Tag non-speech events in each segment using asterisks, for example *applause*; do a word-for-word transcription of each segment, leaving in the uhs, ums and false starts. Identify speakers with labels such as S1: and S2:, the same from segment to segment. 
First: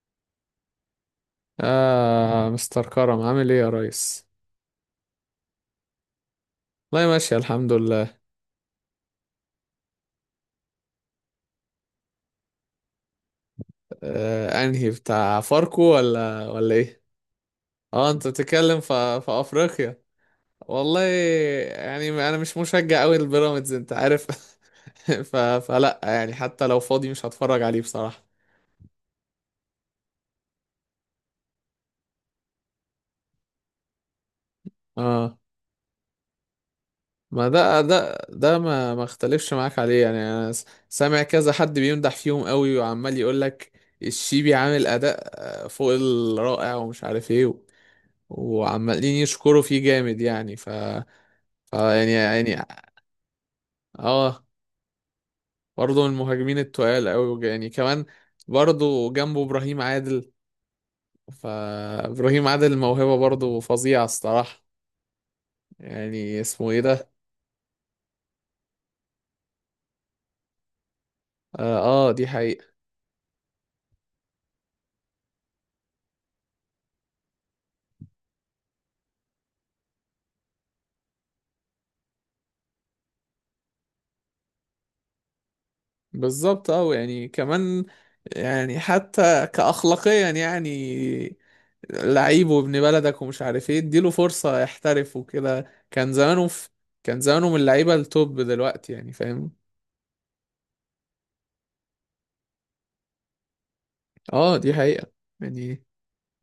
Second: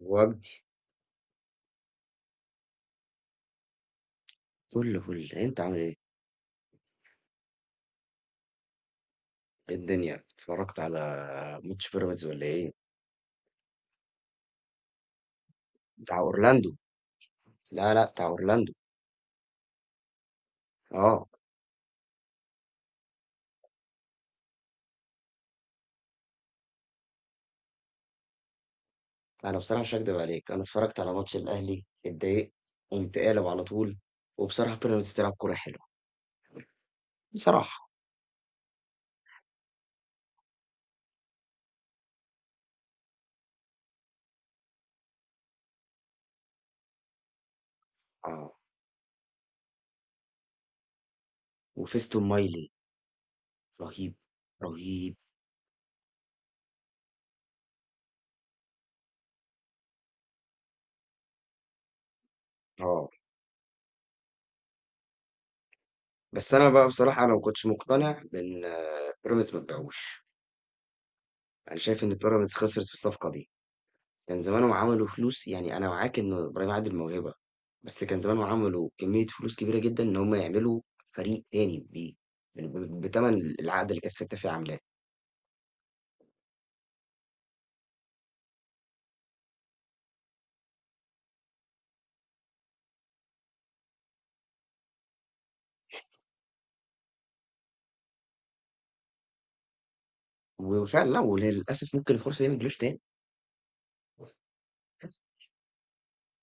S1: وجدي
S2: آه مستر كرم عامل ايه يا ريس؟
S1: فل، فل. أنت عامل إيه؟
S2: والله ماشي الحمد لله.
S1: إيه الدنيا؟ اتفرّجت على ماتش بيراميدز والّا إيه؟
S2: آه انهي بتاع فاركو
S1: بتاع
S2: ولا
S1: أورلاندو،
S2: ولا ايه؟
S1: لا، لأ،
S2: اه
S1: بتاع
S2: انت
S1: أورلاندو،
S2: بتتكلم في في افريقيا. والله.
S1: آه.
S2: يعني انا مش مشجع قوي للبيراميدز انت عارف. *laughs* ف... فلا يعني حتى لو فاضي مش هتفرج عليه بصراحة.
S1: أنا بصراحة مش هاكدب عليك، أنا اتفرّجت على ماتش الأهلي، اتضايقت، قُمت قالب على طول، وبصراحة بيراميدز بتلعب
S2: اه،
S1: كورة حلوة،
S2: ما ده
S1: بصراحة،
S2: ده ده ما ما اختلفش معاك عليه. يعني انا س- سامع كذا حد بيمدح فيهم قوي وعمال يقول لك الشيبي عامل اداء آه، فوق الرائع ومش عارف ايه.
S1: آه.
S2: وعمالين يشكروا فيه جامد يعني. ف... ف يعني
S1: وفيستون
S2: يعني
S1: مايلي رهيب،
S2: اه،
S1: رهيب،
S2: برضه من المهاجمين التقال قوي يعني كمان. برضه جنبه ابراهيم عادل. فابراهيم عادل
S1: آه.
S2: موهبة برضه فظيعة الصراحة. يعني
S1: بس أنا
S2: اسمه ايه
S1: بقى
S2: ده؟
S1: بصراحة أنا ما كنتش مقتنع بإن بيراميدز ما تبيعوش، أنا
S2: اه.
S1: شايف
S2: آه
S1: إن
S2: دي
S1: بيراميدز
S2: حقيقة.
S1: خسرت في الصفقة دي. كان زمانهم عملوا فلوس، يعني أنا معاك إن إبراهيم عادل موهبة، بس كان زمانهم عملوا كمية فلوس كبيرة جدا إن هم يعملوا فريق تاني بيه بتمن العقد اللي كانت ستة فيه عاملاه.
S2: بالظبط، اه، يعني كمان. يعني حتى كأخلاقيا يعني لعيب وابن بلدك ومش عارف ايه اديله فرصة يحترف وكده. كان زمانه في كان زمانه من اللعيبة التوب دلوقتي يعني فاهم.
S1: وفعلا لا، وللأسف ممكن الفرصة دي ما تجيلوش تاني.
S2: اه دي حقيقة. يعني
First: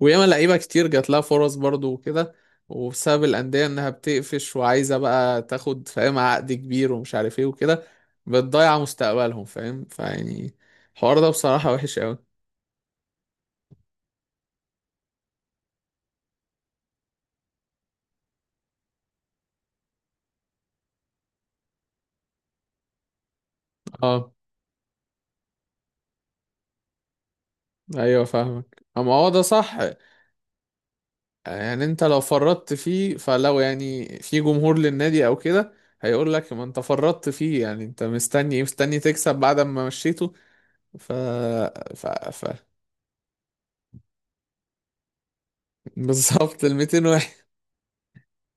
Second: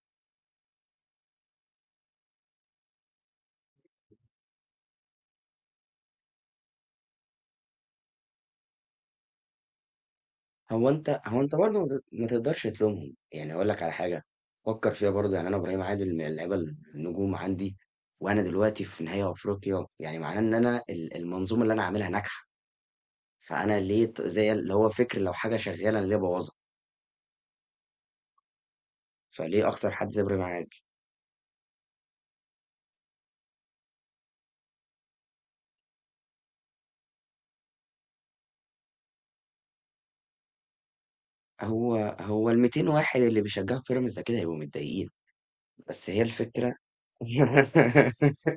S2: وياما لعيبة كتير جات لها فرص برضو وكده، وبسبب الأندية إنها بتقفش وعايزة بقى تاخد فاهم عقد كبير ومش عارف ايه وكده بتضيع مستقبلهم فاهم فيعني.
S1: هو
S2: الحوار
S1: أنت
S2: ده
S1: هو أنت
S2: بصراحة
S1: برضه
S2: وحش أوي.
S1: ما تقدرش تلومهم، يعني أقول لك على حاجة فكر فيها برضه، يعني أنا إبراهيم عادل من اللعيبة النجوم عندي، وأنا دلوقتي في نهائي أفريقيا، يعني معناه إن أنا ال- المنظومة اللي أنا عاملها ناجحة. فأنا ليه ت-
S2: اه،
S1: زي اللي هو فكر، لو حاجة شغالة أنا ليه بوظها؟
S2: أيوة فاهمك، أما هو ده
S1: فليه
S2: صح.
S1: أخسر حد زبر معاك؟
S2: يعني أنت لو فرطت فيه فلو يعني في جمهور للنادي أو كده هيقول لك، ما أنت فرطت فيه. يعني أنت مستني إيه؟ مستني تكسب بعد ما مشيته؟ ف...
S1: هو
S2: ف... ف...
S1: هو ال200 واحد اللي بيشجعوا بيراميدز أكيد هيبقوا متضايقين، بس هي
S2: بالظبط، ال
S1: الفكرة.
S2: المئتين.
S1: *laughs*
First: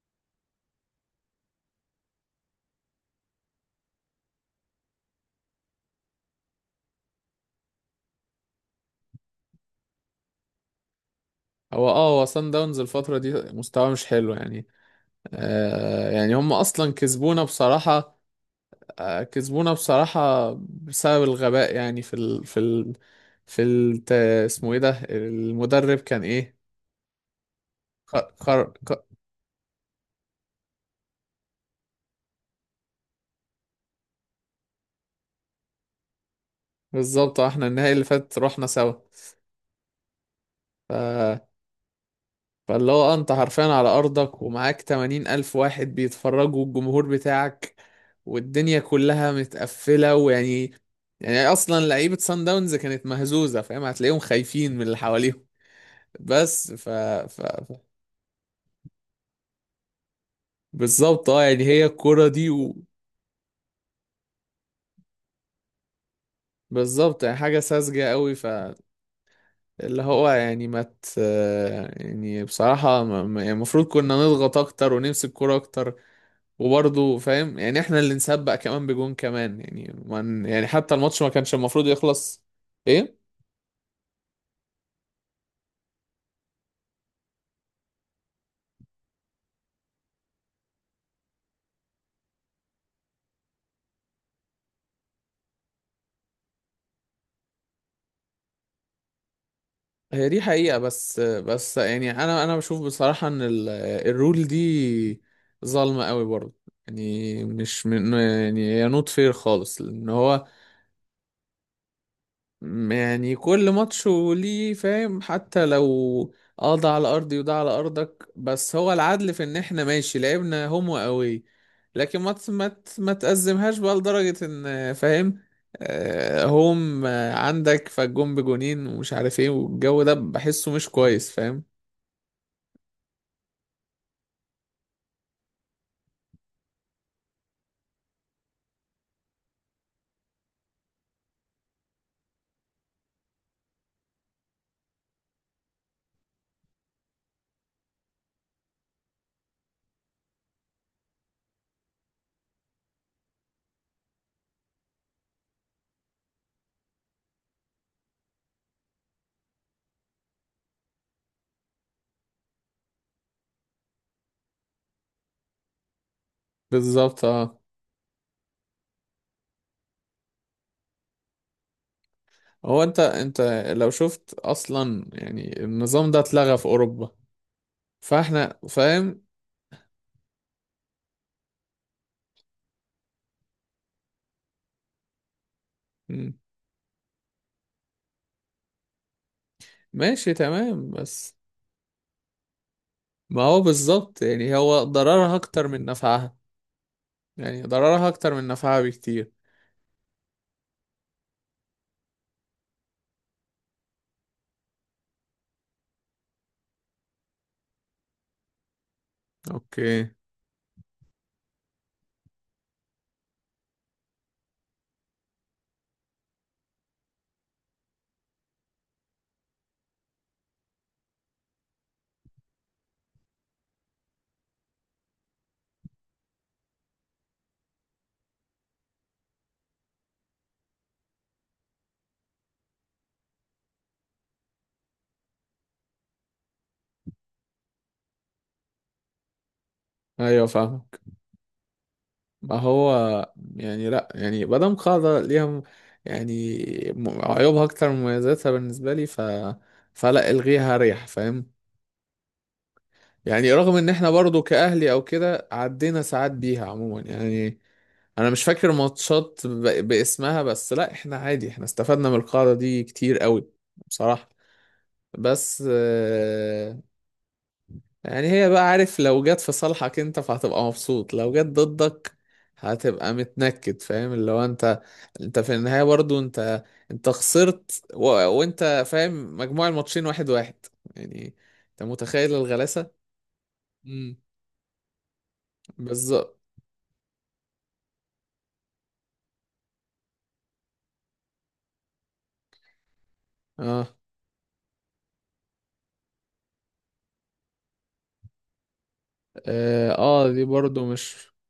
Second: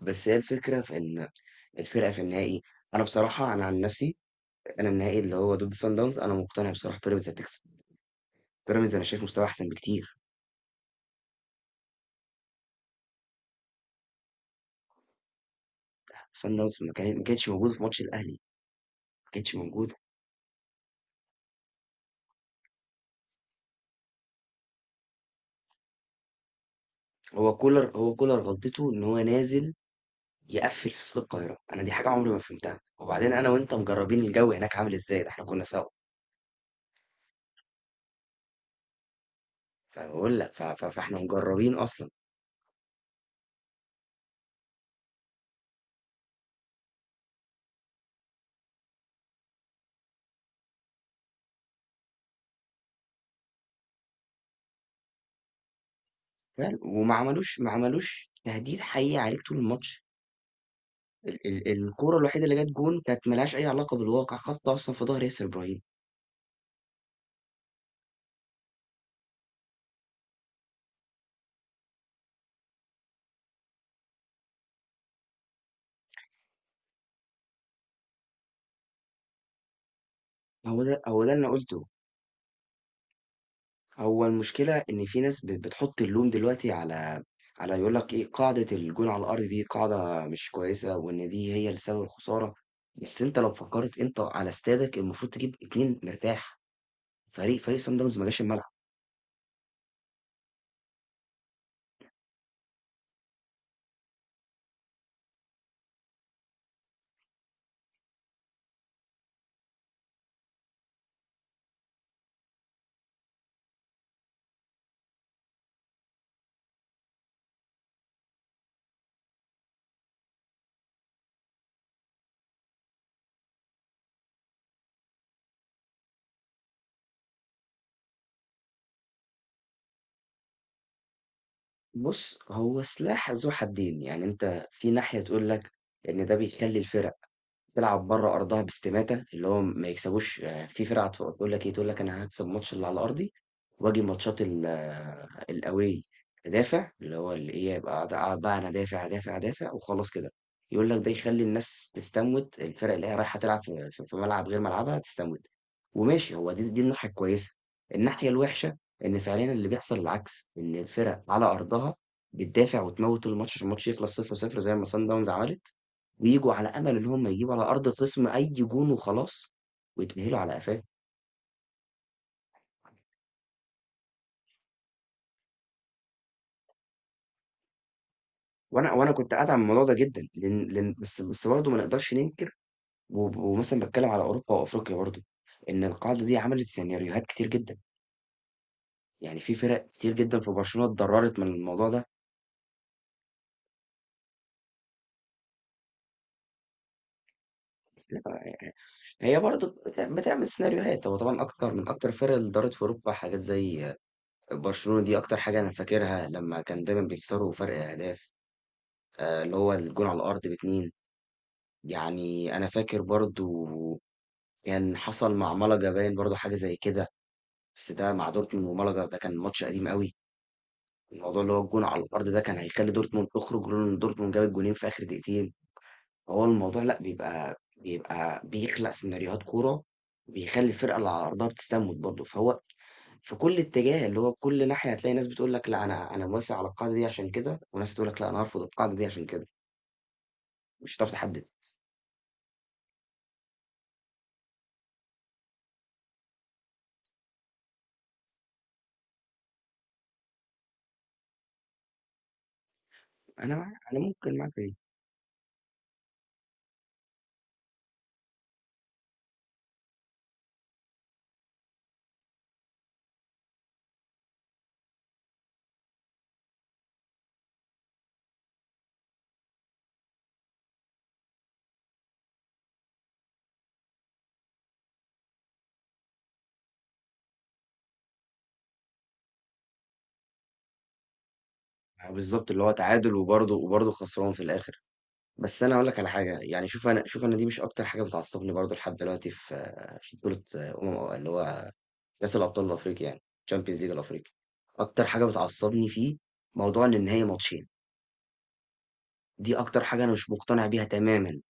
S1: بس هي الفكرة في إن الفرقة في النهائي. أنا بصراحة أنا عن نفسي، أنا النهائي اللي هو ضد صن داونز أنا مقتنع بصراحة بيراميدز هتكسب، بيراميدز أنا شايف مستواه أحسن بكتير،
S2: هو اه هو سان داونز الفترة دي مستواه مش حلو يعني. آه يعني هم
S1: صن داونز ما
S2: اصلا
S1: كان ما
S2: كسبونا
S1: كانتش موجودة في ماتش
S2: بصراحة.
S1: الأهلي،
S2: آه
S1: ما كانتش
S2: كسبونا
S1: موجودة،
S2: بصراحة بسبب الغباء. يعني في ال في ال في ال اسمه ايه ده؟ المدرب كان ايه؟
S1: هو كولر هو
S2: خر
S1: كولر
S2: خر
S1: غلطته
S2: خ-
S1: إن هو نازل يقفل في استاد القاهرة، أنا دي حاجة عمري ما فهمتها، وبعدين أنا وأنت مجربين الجو هناك عامل إزاي، ده إحنا كنا سوا.
S2: بالظبط. آه، احنا النهائي اللي فات رحنا سوا.
S1: فباقول لك ف ف
S2: ف
S1: فإحنا مجرّبين أصلًا.
S2: فاللي هو آه، انت حرفيا على ارضك ومعاك تمانين الف واحد بيتفرجوا، الجمهور بتاعك والدنيا كلها متقفلة ويعني يعني اصلا لعيبة سان داونز كانت مهزوزة فاهم، هتلاقيهم خايفين من اللي حواليهم. بس
S1: فعلًا،
S2: ف,
S1: وما
S2: ف... ف...
S1: عملوش ما عملوش تهديد حقيقي عليك طول الماتش،
S2: بالظبط، اه،
S1: ال
S2: يعني
S1: ال
S2: هي
S1: الكورة
S2: الكرة
S1: الوحيدة
S2: دي.
S1: اللي جات
S2: و...
S1: جون كانت ما لهاش أي علاقة بالواقع، خبطة أصلًا في ضهر ياسر إبراهيم،
S2: بالظبط يعني حاجة ساذجة قوي. فاللي هو يعني ما مت... يعني بصراحة ما- ما- يعني المفروض كنا نضغط اكتر ونمسك كرة اكتر. وبرضه فاهم يعني احنا اللي نسبق كمان بجون كمان، يعني من يعني
S1: هو ده
S2: حتى الماتش
S1: هو
S2: ما
S1: ده اللي أنا
S2: كانش
S1: قُلته،
S2: المفروض يخلص. ايه.
S1: هو المشكلة إن في ناس بت بتحُط اللوم دلوقتي على على يقول لك إيه، قاعدة الجون على الأرض دي قاعدة مش كويسة، وإن دي هي اللي سبب الخسارة، بس أنت لو فكّرت أنت على استادك المفروض تجيب اتنين مرتاح، فريق فريق صن داونز ما جاش الملعب.
S2: هي دي حقيقة. بس بس يعني انا انا بشوف بصراحة ان ال- الرول دي ظالمة قوي برضه. يعني مش من يعني هي نوت فير خالص لان هو يعني كل ماتش وليه فاهم. حتى لو اه ده على ارضي وده على ارضك، بس هو العدل في ان احنا ماشي لعبنا هوم واوي. لكن ما ت- ما ت- ما تأزمهاش بقى لدرجة ان فاهم آه، هوم آه، عندك فالجون بجونين ومش عارف ايه والجو ده بحسه مش كويس فاهم.
S1: بُص، هو سلاح ذو حدّين، يعني أنت في ناحية تقول لك إن ده بيخلّي الفرق تلعب بره أرضها باستماتة، اللي هو ما يكسبوش، يعني في فرق هتف تقول لك إيه، تقول لك أنا هاكسب الماتش اللي على أرضي، وآجي ماتشات ال آه، الأواي أدافع، اللي هو اللي إيه، أبقى قاعد قاعد بقى أنا أدافع، أدافع، أدافع وخلاص كده، يقول لك ده يخلّي الناس تستموت، الفرق اللي هي رايحة تلعب في في في ملعب غير ملعبها تستموت، وماشي، هو دي دي الناحية الكويسة، الناحية الوحشة إن فعليًا اللي بيحصل العكس، إن الفرق على أرضها بتدافع وتموت الماتش عشان الماتش يخلص صفر صفر زي ما صن داونز عملت. وييجوا على امل ان
S2: بالظبط،
S1: هم يجيبوا
S2: اه.
S1: على ارض الخصم اي جون وخلاص ويتاهلوا على قفاه.
S2: هو انت انت لو شفت اصلا يعني النظام ده اتلغى في اوروبا، فاحنا
S1: وانا وانا
S2: فاهم.
S1: كنت قاعد على الموضوع ده جدا، لان لان بس بس برضه ما نقدرش ننكر، و- ومثلا بتكلم على اوروبا وافريقيا برضه، ان القاعده دي
S2: مم.
S1: عملت سيناريوهات كتير جدا، يعني في فرق كتير
S2: ماشي
S1: جدا في برشلونه
S2: تمام، بس
S1: اتضررت من الموضوع ده.
S2: ما هو بالظبط، يعني هو ضررها اكتر من نفعها. يعني ضررها
S1: *laughs*
S2: اكتر
S1: لا،
S2: من نفعها بكتير.
S1: هي برضه بت- بتعمل سيناريوهات، هو طبعا اكتر من اكتر الفرق اللي دارت في اوروبا حاجات زي برشلونه، دي اكتر حاجه انا فاكرها، لما كان دايما بيكسروا فرق اهداف، آه، اللي هو الجون
S2: اوكي.
S1: على الارض باتنين. يعني أنا فاكر برضه كان حصل مع مَلَقا، باين برضه حاجة زي كده، بس ده مع دورتموند، ومَلَقا ده كان ماتش قديم أوي، الموضوع اللي هو الجون على الأرض ده كان هيخلّي دورتموند تخرج، لولا إن دورتموند جاب الجونين في آخر دقيقتين، فهو الموضوع لأ، بيبقى بيبقى بيخلق سيناريوهات كورة، بيخلّي الفرقة اللي على أرضها بتستموت برضه، فهو في كل اتجاه، اللي هو كل ناحية هتلاقي ناس بتقول لك لأ أنا أنا موافق على القاعدة دي عشان كده، وناس تقول لك لأ أنا هارفض القاعدة دي عشان كده،
S2: ايوه
S1: مش
S2: فاهمك.
S1: هتعرف تحدد.
S2: ما هو يعني لا يعني مادام قاعدة ليها م- يعني م- عيوبها اكتر من مميزاتها بالنسبة لي، ف فلا الغيها ريح فاهم. يعني
S1: أنا مع
S2: رغم ان
S1: أنا
S2: احنا
S1: ممكن
S2: برضو
S1: معاك.
S2: كأهلي او كده عدينا ساعات بيها عموما يعني، انا مش فاكر ماتشات ب... باسمها، بس لا احنا عادي احنا استفدنا من القاعدة دي كتير قوي بصراحة. بس يعني هي بقى عارف، لو جت في صالحك انت فهتبقى مبسوط، لو جت ضدك هتبقى متنكد فاهم. اللي هو انت، انت في النهاية برضو انت، انت خسرت. و... وانت فاهم مجموع الماتشين واحد واحد. يعني انت
S1: آه،
S2: متخيل
S1: بالظبط اللي هو
S2: الغلاسة.
S1: تعادل، وبرضه وبرضه
S2: امم.
S1: خسران في الاخر. بس انا اقول لك على
S2: بالظبط.
S1: حاجه، يعني شوف انا شوف انا دي مش اكتر حاجه بتعصبني برضه لحد دلوقتي في آه، في بطوله آه، امم اللي هو كاس الابطال الافريقي، يعني تشامبيونز
S2: اه.
S1: ليج الافريقي. اكتر حاجه بتعصبني فيه موضوع ان النهائي ماتشين، دي اكتر
S2: اه
S1: حاجه انا مش
S2: آه، دي
S1: مقتنع بيها
S2: برضو مش
S1: تماما،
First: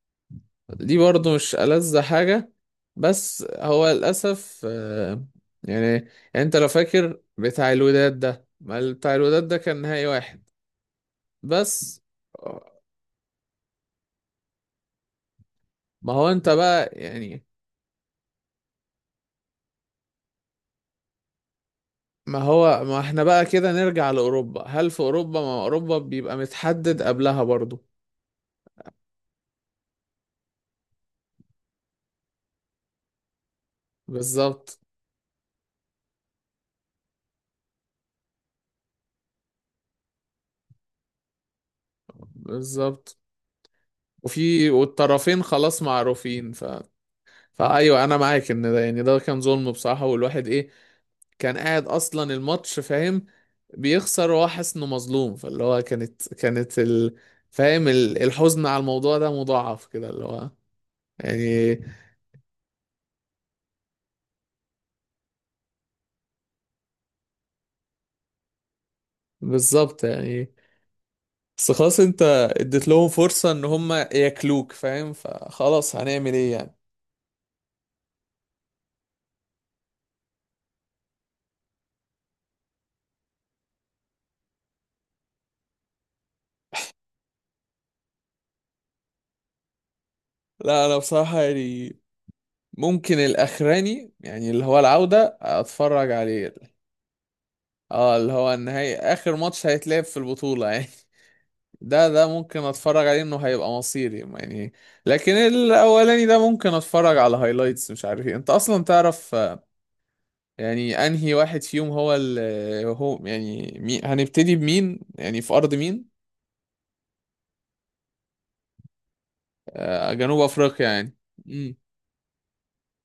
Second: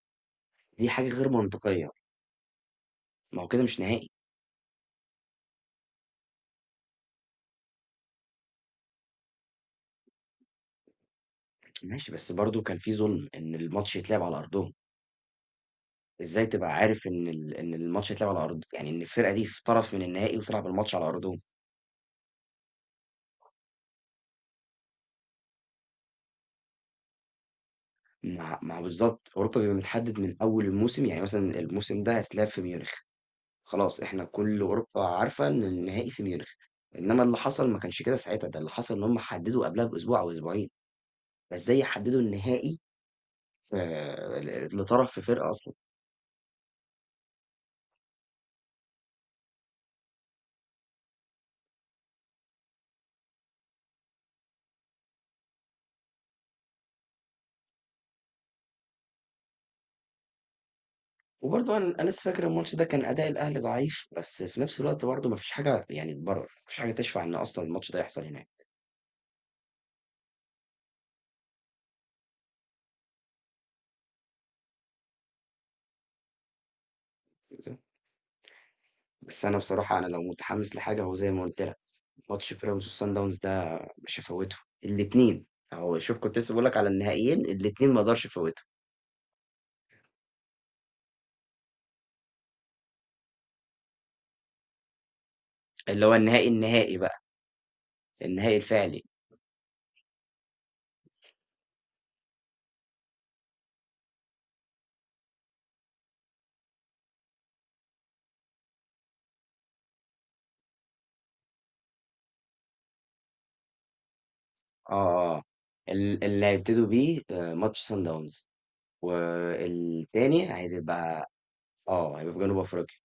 S1: دي
S2: دي
S1: حاجه غير
S2: برضو مش
S1: منطقيه،
S2: ألذ حاجة
S1: ما
S2: بس
S1: هو كده مش
S2: هو
S1: نهائي.
S2: للأسف. آه يعني يعني انت لو فاكر بتاع الوداد ده، ما بتاع الوداد ده كان نهائي واحد بس.
S1: ماشي، بس برضه كان في ظلم ان الماتش يتلعب على ارضهم،
S2: ما هو
S1: ازاي
S2: انت
S1: تبقى
S2: بقى
S1: عارف ان
S2: يعني.
S1: ال- ان الماتش يتلعب على ارض، يعني ان الفرقه دي في طرف من النهائي وتلعب الماتش على ارضهم.
S2: ما هو ما احنا بقى كده نرجع لأوروبا. هل في أوروبا، ما أوروبا بيبقى متحدد قبلها برضو.
S1: ما ما هو بالضبط، أوروبا بيبقى متحدد من أول الموسم، يعني مثلًا الموسم ده هيتلعب في ميونخ، خلاص إحنا كل
S2: بالظبط.
S1: أوروبا عارفة إن النهائي في ميونخ، إنما اللي حصل ما كانش كده ساعتها، ده اللي حصل إن هُم حددوا قبلها بأسبوع أو أسبوعين، فإزاي يحددوا النهائي
S2: بالظبط.
S1: ف ل
S2: وفي
S1: لطرف في
S2: والطرفين
S1: فرقة أصلًا؟
S2: خلاص معروفين. ف... فأيوه أنا معاك إن ده يعني ده كان ظلم بصراحة، والواحد إيه، كان قاعد أصلا الماتش فاهم بيخسر وهو حاسس إنه مظلوم. فاللي هو كانت كانت ال... فاهم ال- الحزن على الموضوع ده مضاعف كده اللي هو يعني.
S1: وبرضه أنا أنا لسه فاكر الماتش ده كان أداء الأهلي ضعيف، بس في نفس الوقت برضه ما فيش حاجة يعني تبرر، ما فيش حاجة تشفع إن أصلًا الماتش ده يحصل هناك.
S2: بالظبط، يعني بس خلاص انت اديت لهم فرصة ان هم ياكلوك فاهم. فخلاص هنعمل ايه يعني؟
S1: بس أنا بصراحة أنا لو متحمس لحاجة هو زي ما قُلت لك. ماتش بيراميدز وصن داونز ده مش هفوته الاثنين، اهو شوف كنت لسه بقول لك على النهائيين الاثنين ما اقدرش افوته،
S2: لا انا بصراحة يعني ممكن الاخراني، يعني اللي هو العودة،
S1: اللي
S2: اتفرج
S1: هو النهائي
S2: عليه.
S1: النهائي بقى،
S2: اه، اللي هو
S1: النهائي
S2: النهائي،
S1: الفعلي.
S2: اخر ماتش هيتلعب في البطولة يعني. *laughs* ده ده ممكن اتفرج عليه انه هيبقى مصيري يعني. لكن الاولاني ده ممكن اتفرج على هايلايتس مش عارف ايه انت اصلا تعرف. آه، يعني انهي واحد فيهم هو ال هو يعني مين هنبتدي بمين؟
S1: اه اه
S2: يعني في ارض مين؟
S1: ال- اللي هيبتدوا بيه آه، ماتش صن داونز،
S2: آه، جنوب
S1: والتاني
S2: افريقيا يعني.
S1: هيبقى
S2: امم.
S1: اه هيبقى في جنوب افريقيا،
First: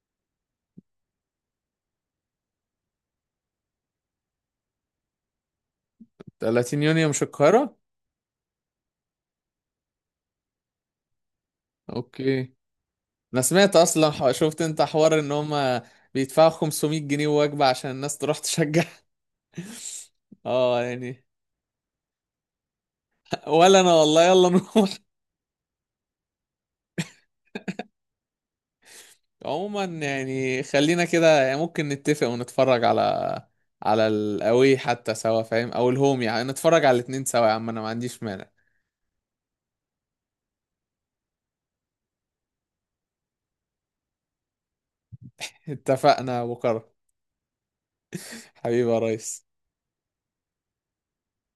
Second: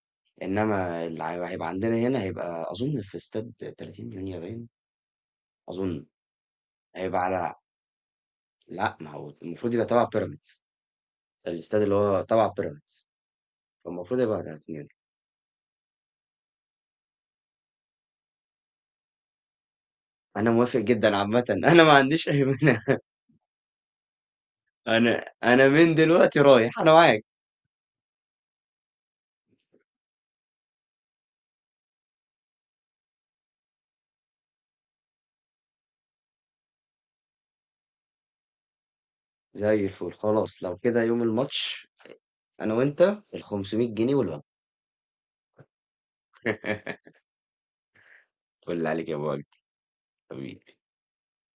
S1: انما اللي هي- هيبقى عندنا هنا، هيبقى اظن في استاد تلاتين مليون يابان اظن.
S2: تلاتين يونيو مش
S1: هيبقى على
S2: القاهرة.
S1: لا، ما هو المفروض يبقى تبع بيراميدز، الاستاد اللي هو تبع
S2: اوكي.
S1: بيراميدز،
S2: انا سمعت اصلا
S1: فالمفروض
S2: ح-
S1: يبقى
S2: شفت انت
S1: تلاتين.
S2: حوار ان هم بيدفعوا خمسمائة جنيه وجبة عشان الناس تروح تشجع. *laughs*
S1: انا موافق
S2: اه
S1: جدا
S2: يعني
S1: عامة. *laughs* انا ما عنديش اي مانع.
S2: ولا انا، والله يلا
S1: *laughs*
S2: نروح.
S1: انا انا من دلوقتي رايح، انا معاك.
S2: *laughs* عموما يعني خلينا كده. يعني ممكن نتفق ونتفرج على على الاوي حتى سوا فاهم، او الهوم، يعني نتفرج على الاتنين سوا يا عم، انا ما عنديش مانع.
S1: زي الفل خلاص، لو كده يوم الماتش انا وانت ال خمسمائة جنيه والوجبة.
S2: *laughs* اتفقنا يا ابو كرم،
S1: *laughs* قول
S2: حبيبي يا
S1: عليك يا ابو وجد،
S2: ريس.
S1: حبيبي.